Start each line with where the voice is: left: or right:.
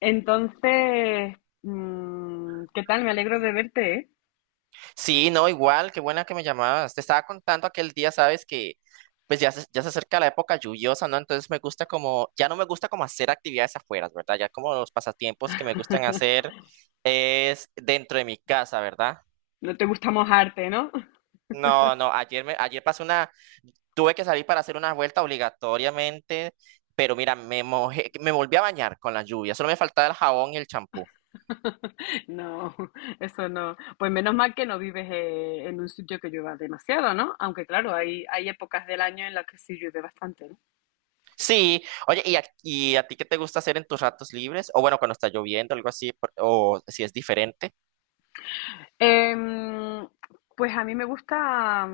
left: Entonces, ¿qué tal? Me alegro de verte, ¿eh?
right: Sí, no, igual, qué buena que me llamabas. Te estaba contando aquel día, sabes, que pues ya se acerca la época lluviosa, ¿no? Entonces me gusta como, ya no me gusta como hacer actividades afuera, ¿verdad? Ya como los pasatiempos que me gustan hacer es dentro de mi casa, ¿verdad?
left: No te gusta mojarte, ¿no?
right: No, no, ayer pasé una, tuve que salir para hacer una vuelta obligatoriamente, pero mira, me mojé, me volví a bañar con la lluvia, solo me faltaba el jabón y el champú.
left: No, eso no. Pues menos mal que no vives en un sitio que llueva demasiado, ¿no? Aunque claro, hay épocas del año en las que sí llueve bastante, ¿no?
right: Sí, oye, ¿y a ti qué te gusta hacer en tus ratos libres? O bueno, cuando está lloviendo, algo así, o si es diferente.
left: Em, pues a mí me gusta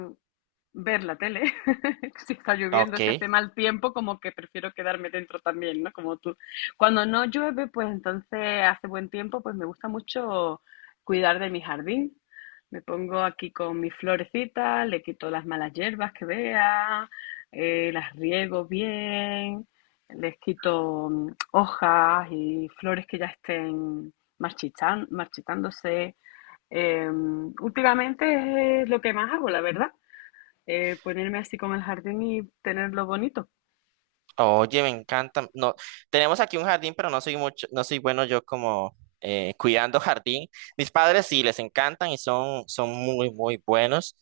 left: ver la tele. Si está lloviendo, si
right: Ok.
left: hace mal tiempo, como que prefiero quedarme dentro también, ¿no? Como tú. Cuando no llueve, pues entonces hace buen tiempo, pues me gusta mucho cuidar de mi jardín. Me pongo aquí con mis florecitas, le quito las malas hierbas que vea, las riego bien, les quito hojas y flores que ya estén marchitándose. Últimamente es lo que más hago, la verdad, ponerme así como el jardín y tenerlo bonito.
right: Oye, me encanta. No, tenemos aquí un jardín, pero no soy mucho, no soy bueno yo como cuidando jardín. Mis padres sí les encantan y son, son muy, muy buenos.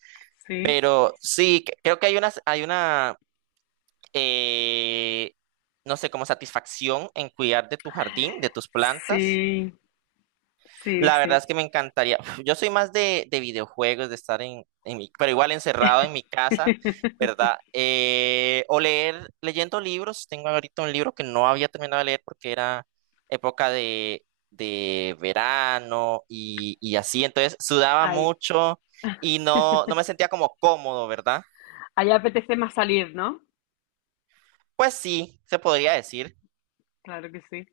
left: Sí,
right: Pero sí, creo que hay una, eh, no sé, como satisfacción en cuidar de tu jardín, de tus plantas.
left: sí, sí,
right: La verdad
left: sí.
right: es que me encantaría. Uf, yo soy más de videojuegos, de estar en mi, pero igual encerrado en mi casa, ¿verdad? Leyendo libros. Tengo ahorita un libro que no había terminado de leer porque era época de verano y así. Entonces sudaba
left: Ahí,
right: mucho y no, no me sentía como cómodo, ¿verdad?
left: ahí apetece más salir, ¿no?
right: Pues sí, se podría decir.
left: Claro que sí.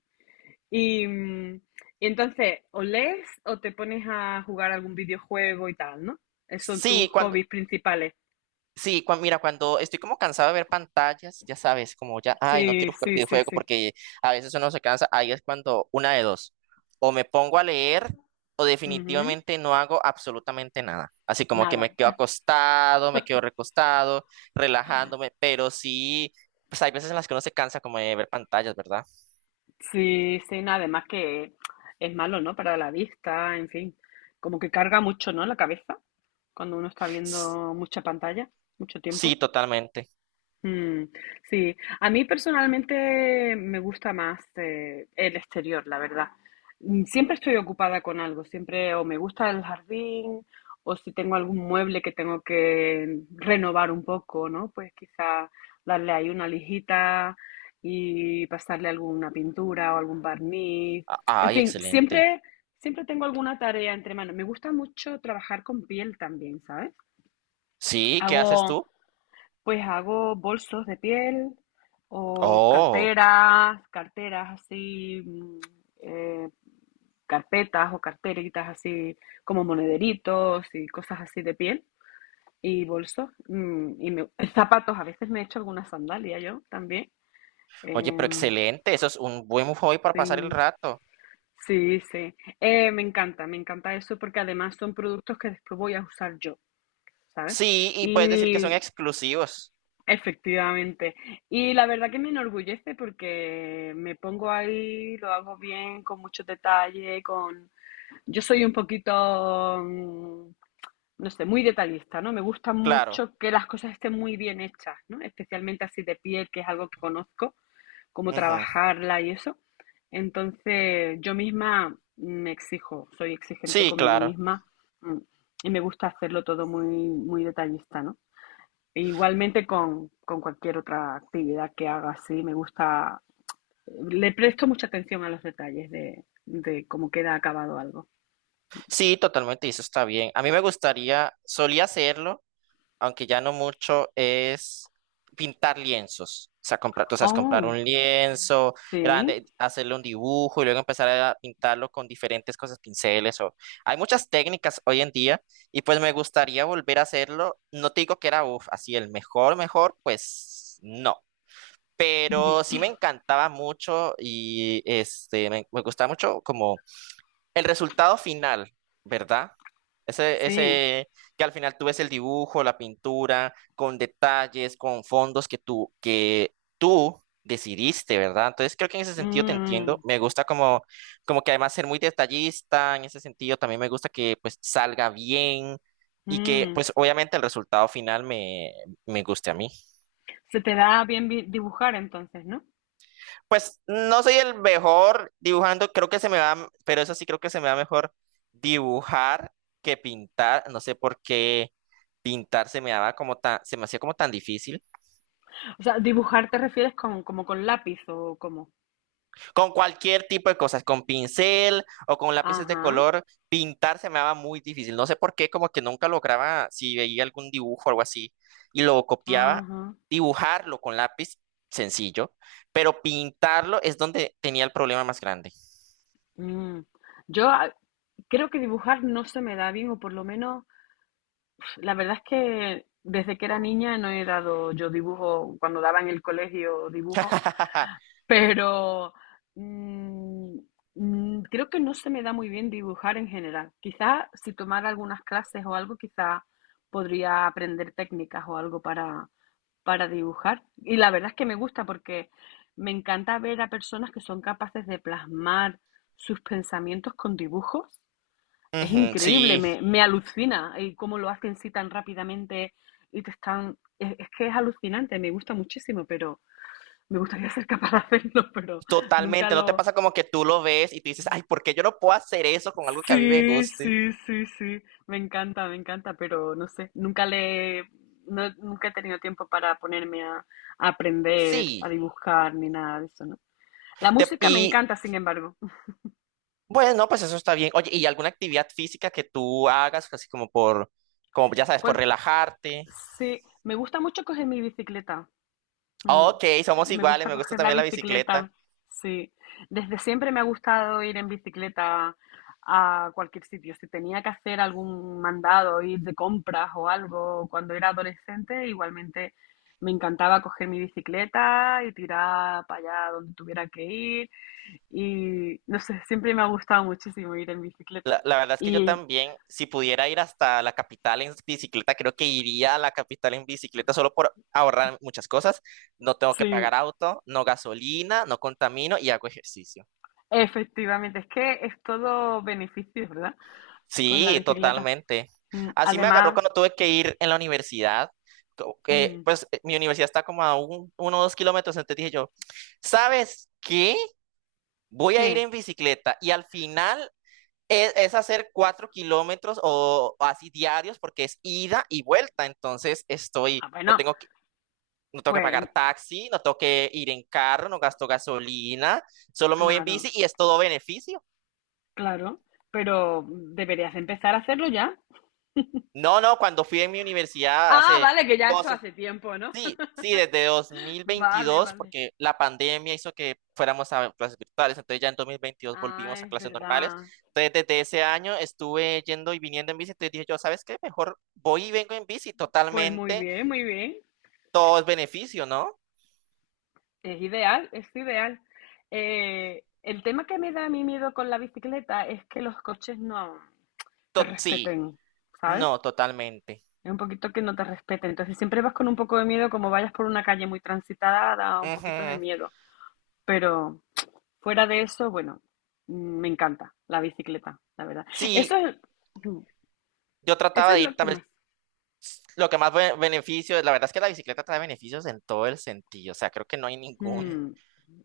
left: Y, y entonces, o lees o te pones a jugar algún videojuego y tal, ¿no? Esos son tus
right: Sí, cuando,
left: hobbies principales.
right: sí, mira, cuando estoy como cansado de ver pantallas, ya sabes, como ya, ay, no
left: Sí,
right: quiero jugar
left: sí, sí,
right: videojuego
left: sí.
right: porque a veces uno se cansa, ahí es cuando una de dos, o me pongo a leer o
left: Ujú.
right: definitivamente no hago absolutamente nada. Así como que me
left: Nada.
right: quedo acostado, me quedo recostado, relajándome, pero sí, pues hay veces en las que uno se cansa como de ver pantallas, ¿verdad?
left: Sí, sí, nada. Además que es malo, ¿no? Para la vista, en fin. Como que carga mucho, ¿no? La cabeza, cuando uno está
right: S-
left: viendo mucha pantalla, mucho
right: Sí,
left: tiempo.
right: totalmente.
left: Mm, sí, a mí personalmente me gusta más el exterior, la verdad. Siempre estoy ocupada con algo, siempre o me gusta el jardín o si tengo algún mueble que tengo que renovar un poco, ¿no? Pues quizá darle ahí una lijita y pasarle alguna pintura o algún barniz. En
right: Ay,
left: fin,
right: excelente.
left: siempre, siempre tengo alguna tarea entre manos. Me gusta mucho trabajar con piel también, ¿sabes?
right: Sí, ¿qué haces
left: Hago,
right: tú?
left: pues hago bolsos de piel o
right: Oh,
left: carteras, carteras así, eh, carpetas o carteritas así como monederitos y cosas así de piel y bolsos zapatos. A veces me he hecho alguna sandalia yo también.
right: oye, pero
left: Em,
right: excelente, eso es un buen hobby para pasar el
left: sí,
right: rato.
left: sí, sí. Me encanta eso porque además son productos que después voy a usar yo, ¿sabes?
right: Sí, y puedes decir que
left: Y
right: son exclusivos,
left: efectivamente. Y la verdad que me enorgullece porque me pongo ahí, lo hago bien, con mucho detalle, con... Yo soy un poquito, mm, no sé, muy detallista, ¿no? Me gusta
right: claro.
left: mucho que las cosas estén muy bien hechas, ¿no? Especialmente así de piel, que es algo que conozco, cómo
right: Ujú.
left: trabajarla y eso. Entonces, yo misma me exijo, soy exigente
right: Sí,
left: conmigo
right: claro.
left: misma, mm, y me gusta hacerlo todo muy, muy detallista, ¿no? E igualmente con cualquier otra actividad que haga, sí, me gusta, le presto mucha atención a los detalles de cómo queda acabado algo.
right: Sí, totalmente, y eso está bien. A mí me gustaría, solía hacerlo, aunque ya no mucho, es pintar lienzos. O sea, comprar, tú sabes, comprar
left: Oh,
right: un lienzo
left: sí,
right: grande, hacerle un dibujo y luego empezar a pintarlo con diferentes cosas, pinceles o… Hay muchas técnicas hoy en día y pues me gustaría volver a hacerlo. No te digo que era, uf, así el mejor, mejor, pues no. Pero sí me encantaba mucho y este, me gustaba mucho como el resultado final, ¿verdad? Ese,
left: sí.
right: ese que al final tú ves el dibujo, la pintura, con detalles, con fondos que tú decidiste, ¿verdad? Entonces creo que en ese sentido te entiendo.
left: Mm,
right: Me gusta como, como que además ser muy detallista, en ese sentido también me gusta que pues salga bien y que
left: mm.
right: pues obviamente el resultado final me guste a mí.
left: Se te da bien dibujar entonces, ¿no?
right: Pues no soy el mejor dibujando, creo que se me va, pero eso sí creo que se me va mejor dibujar que pintar. No sé por qué pintar se me daba como tan, se me hacía como tan difícil.
left: O sea, dibujar te refieres con, como con lápiz o como.
right: Con cualquier tipo de cosas, con pincel o con lápices de
left: Ajá,
right: color, pintar se me daba muy difícil. No sé por qué, como que nunca lograba, si veía algún dibujo o algo así y lo copiaba,
left: ajá.
right: dibujarlo con lápiz, sencillo, pero pintarlo es donde tenía el problema más grande.
left: mm. Yo creo que dibujar no se me da bien, o por lo menos, la verdad es que desde que era niña no he dado yo dibujo, cuando daba en el colegio dibujo, pero mm, creo que no se me da muy bien dibujar en general. Quizás si tomara algunas clases o algo, quizás podría aprender técnicas o algo para dibujar. Y la verdad es que me gusta porque me encanta ver a personas que son capaces de plasmar sus pensamientos con dibujos, es
right: Ujú,
left: increíble,
right: sí.
left: me alucina y cómo lo hacen sí tan rápidamente y te están... es que es alucinante, me gusta muchísimo, pero me gustaría ser capaz de hacerlo, pero nunca
right: Totalmente, ¿no te
left: lo...
right: pasa como que tú lo ves y tú dices, ay, ¿por qué yo no puedo hacer eso con algo que a mí me
left: Sí,
right: guste?
left: sí, sí, sí, me encanta, pero no sé, nunca le... nunca he tenido tiempo para ponerme a aprender, a
right: Sí.
left: dibujar, ni nada de eso, ¿no? La música me
right: Y
left: encanta, sin embargo.
right: bueno, pues eso está bien. Oye, ¿y alguna actividad física que tú hagas, así como por, como ya sabes, por
left: Pues
right: relajarte?
left: sí, me gusta mucho coger mi bicicleta. Mm,
right: Ok, somos
left: Me
right: iguales,
left: gusta
right: me gusta
left: coger la
right: también la bicicleta.
left: bicicleta, sí. Desde siempre me ha gustado ir en bicicleta a cualquier sitio. Si tenía que hacer algún mandado, ir de compras o algo, cuando era adolescente, igualmente me encantaba coger mi bicicleta y tirar para allá donde tuviera que ir. Y no sé, siempre me ha gustado muchísimo ir en bicicleta.
right: La verdad es que yo
left: Y
right: también, si pudiera ir hasta la capital en bicicleta, creo que iría a la capital en bicicleta solo por ahorrar muchas cosas. No tengo que
left: sí,
right: pagar auto, no gasolina, no contamino y hago ejercicio.
left: efectivamente, es que es todo beneficios, ¿verdad? Con la
right: Sí,
left: bicicleta.
right: totalmente. Así me agarró
left: Además,
right: cuando tuve que ir en la universidad. Que,
left: mm,
right: pues mi universidad está como a 1 o 2 kilómetros, entonces dije yo, ¿sabes qué? Voy a ir
left: ¿qué?
right: en bicicleta y al final es hacer 4 kilómetros o así diarios porque es ida y vuelta, entonces estoy,
left: Ah, bueno,
right: no tengo que
left: pues
right: pagar taxi, no tengo que ir en carro, no gasto gasolina, solo me voy en
left: claro,
right: bici y es todo beneficio.
left: claro, pero deberías empezar a hacerlo ya.
right: No, no, cuando fui en mi universidad
left: Ah,
right: hace…
left: vale, que ya eso hace tiempo, ¿no?
right: Sí, sí, desde
left: Vale,
right: 2022,
left: vale.
right: porque la pandemia hizo que fuéramos a clases virtuales, entonces ya en 2022
left: Ah,
right: volvimos a
left: es
right: clases normales.
left: verdad.
right: Entonces, desde ese año estuve yendo y viniendo en bici, entonces dije yo, ¿sabes qué? Mejor voy y vengo en bici,
left: Pues muy
right: totalmente,
left: bien, muy bien.
right: todo es beneficio, ¿no?
left: Es ideal, es ideal. El tema que me da a mí miedo con la bicicleta es que los coches no te
right: Sí,
left: respeten, ¿sabes?
right: no, totalmente.
left: Es un poquito que no te respeten. Entonces siempre vas con un poco de miedo, como vayas por una calle muy transitada, da un poquito de
right: Ujú.
left: miedo. Pero fuera de eso, bueno, mm, me encanta la bicicleta, la verdad. Eso
right: Sí,
left: es, mm,
right: yo
left: eso
right: trataba
left: es
right: de ir
left: lo que
right: también,
left: más.
right: lo que más beneficio, la verdad es que la bicicleta trae beneficios en todo el sentido, o sea, creo que no hay
left: mm,
right: ningún,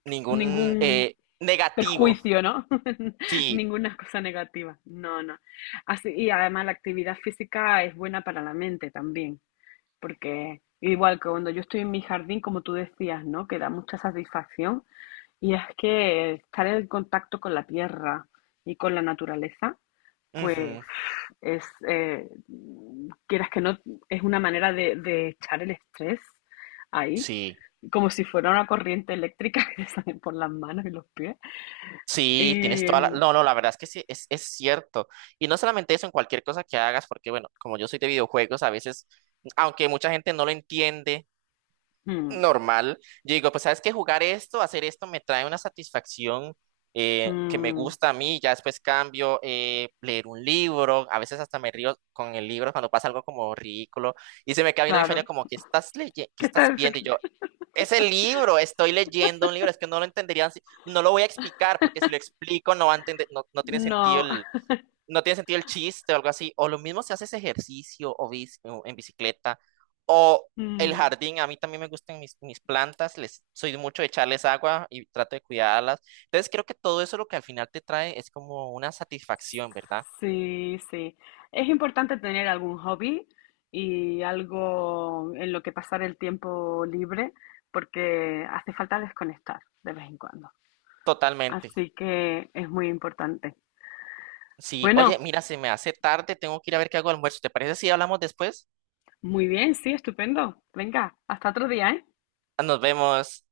right: ningún
left: Ningún
right: negativo,
left: perjuicio, ¿no?
right: sí.
left: Ninguna cosa negativa. No, no. Así, y además la actividad física es buena para la mente también, porque igual que cuando yo estoy en mi jardín, como tú decías, ¿no? Que da mucha satisfacción y es que estar en contacto con la tierra y con la naturaleza, pues
right: Ujú.
left: es, quieras que no, es una manera de echar el estrés ahí,
right: Sí,
left: como si fuera una corriente eléctrica que te sale por las manos y los pies.
right: sí, tienes
left: Y
right: toda la… No, no, la verdad es que sí, es cierto. Y no solamente eso, en cualquier cosa que hagas, porque bueno, como yo soy de videojuegos, a veces, aunque mucha gente no lo entiende,
left: mm,
right: normal, yo digo, pues sabes que jugar esto, hacer esto, me trae una satisfacción que me
left: mm,
right: gusta a mí, ya después cambio, leer un libro, a veces hasta me río con el libro cuando pasa algo como ridículo, y se me queda viendo mi
left: claro,
right: familia como, ¿qué estás leyendo? ¿Qué
left: ¿qué
right: estás
left: tal?
right: viendo? Es el libro, estoy leyendo un libro, es que no lo entenderían, no lo voy a explicar, porque si lo explico no va a entender, no,
left: No.
right: no tiene sentido el chiste o algo así. O lo mismo si haces ejercicio o, o en bicicleta, o el
left: mm,
right: jardín, a mí también me gustan mis, mis plantas, les, soy mucho de echarles agua y trato de cuidarlas. Entonces creo que todo eso lo que al final te trae es como una satisfacción, ¿verdad?
left: Sí, sí. Es importante tener algún hobby y algo en lo que pasar el tiempo libre porque hace falta desconectar de vez en cuando.
right: Totalmente.
left: Así que es muy importante.
right: Sí, oye,
left: Bueno,
right: mira, se me hace tarde, tengo que ir a ver qué hago de almuerzo. ¿Te parece si hablamos después?
left: muy bien, sí, estupendo. Venga, hasta otro día, ¿eh?
right: Nos vemos.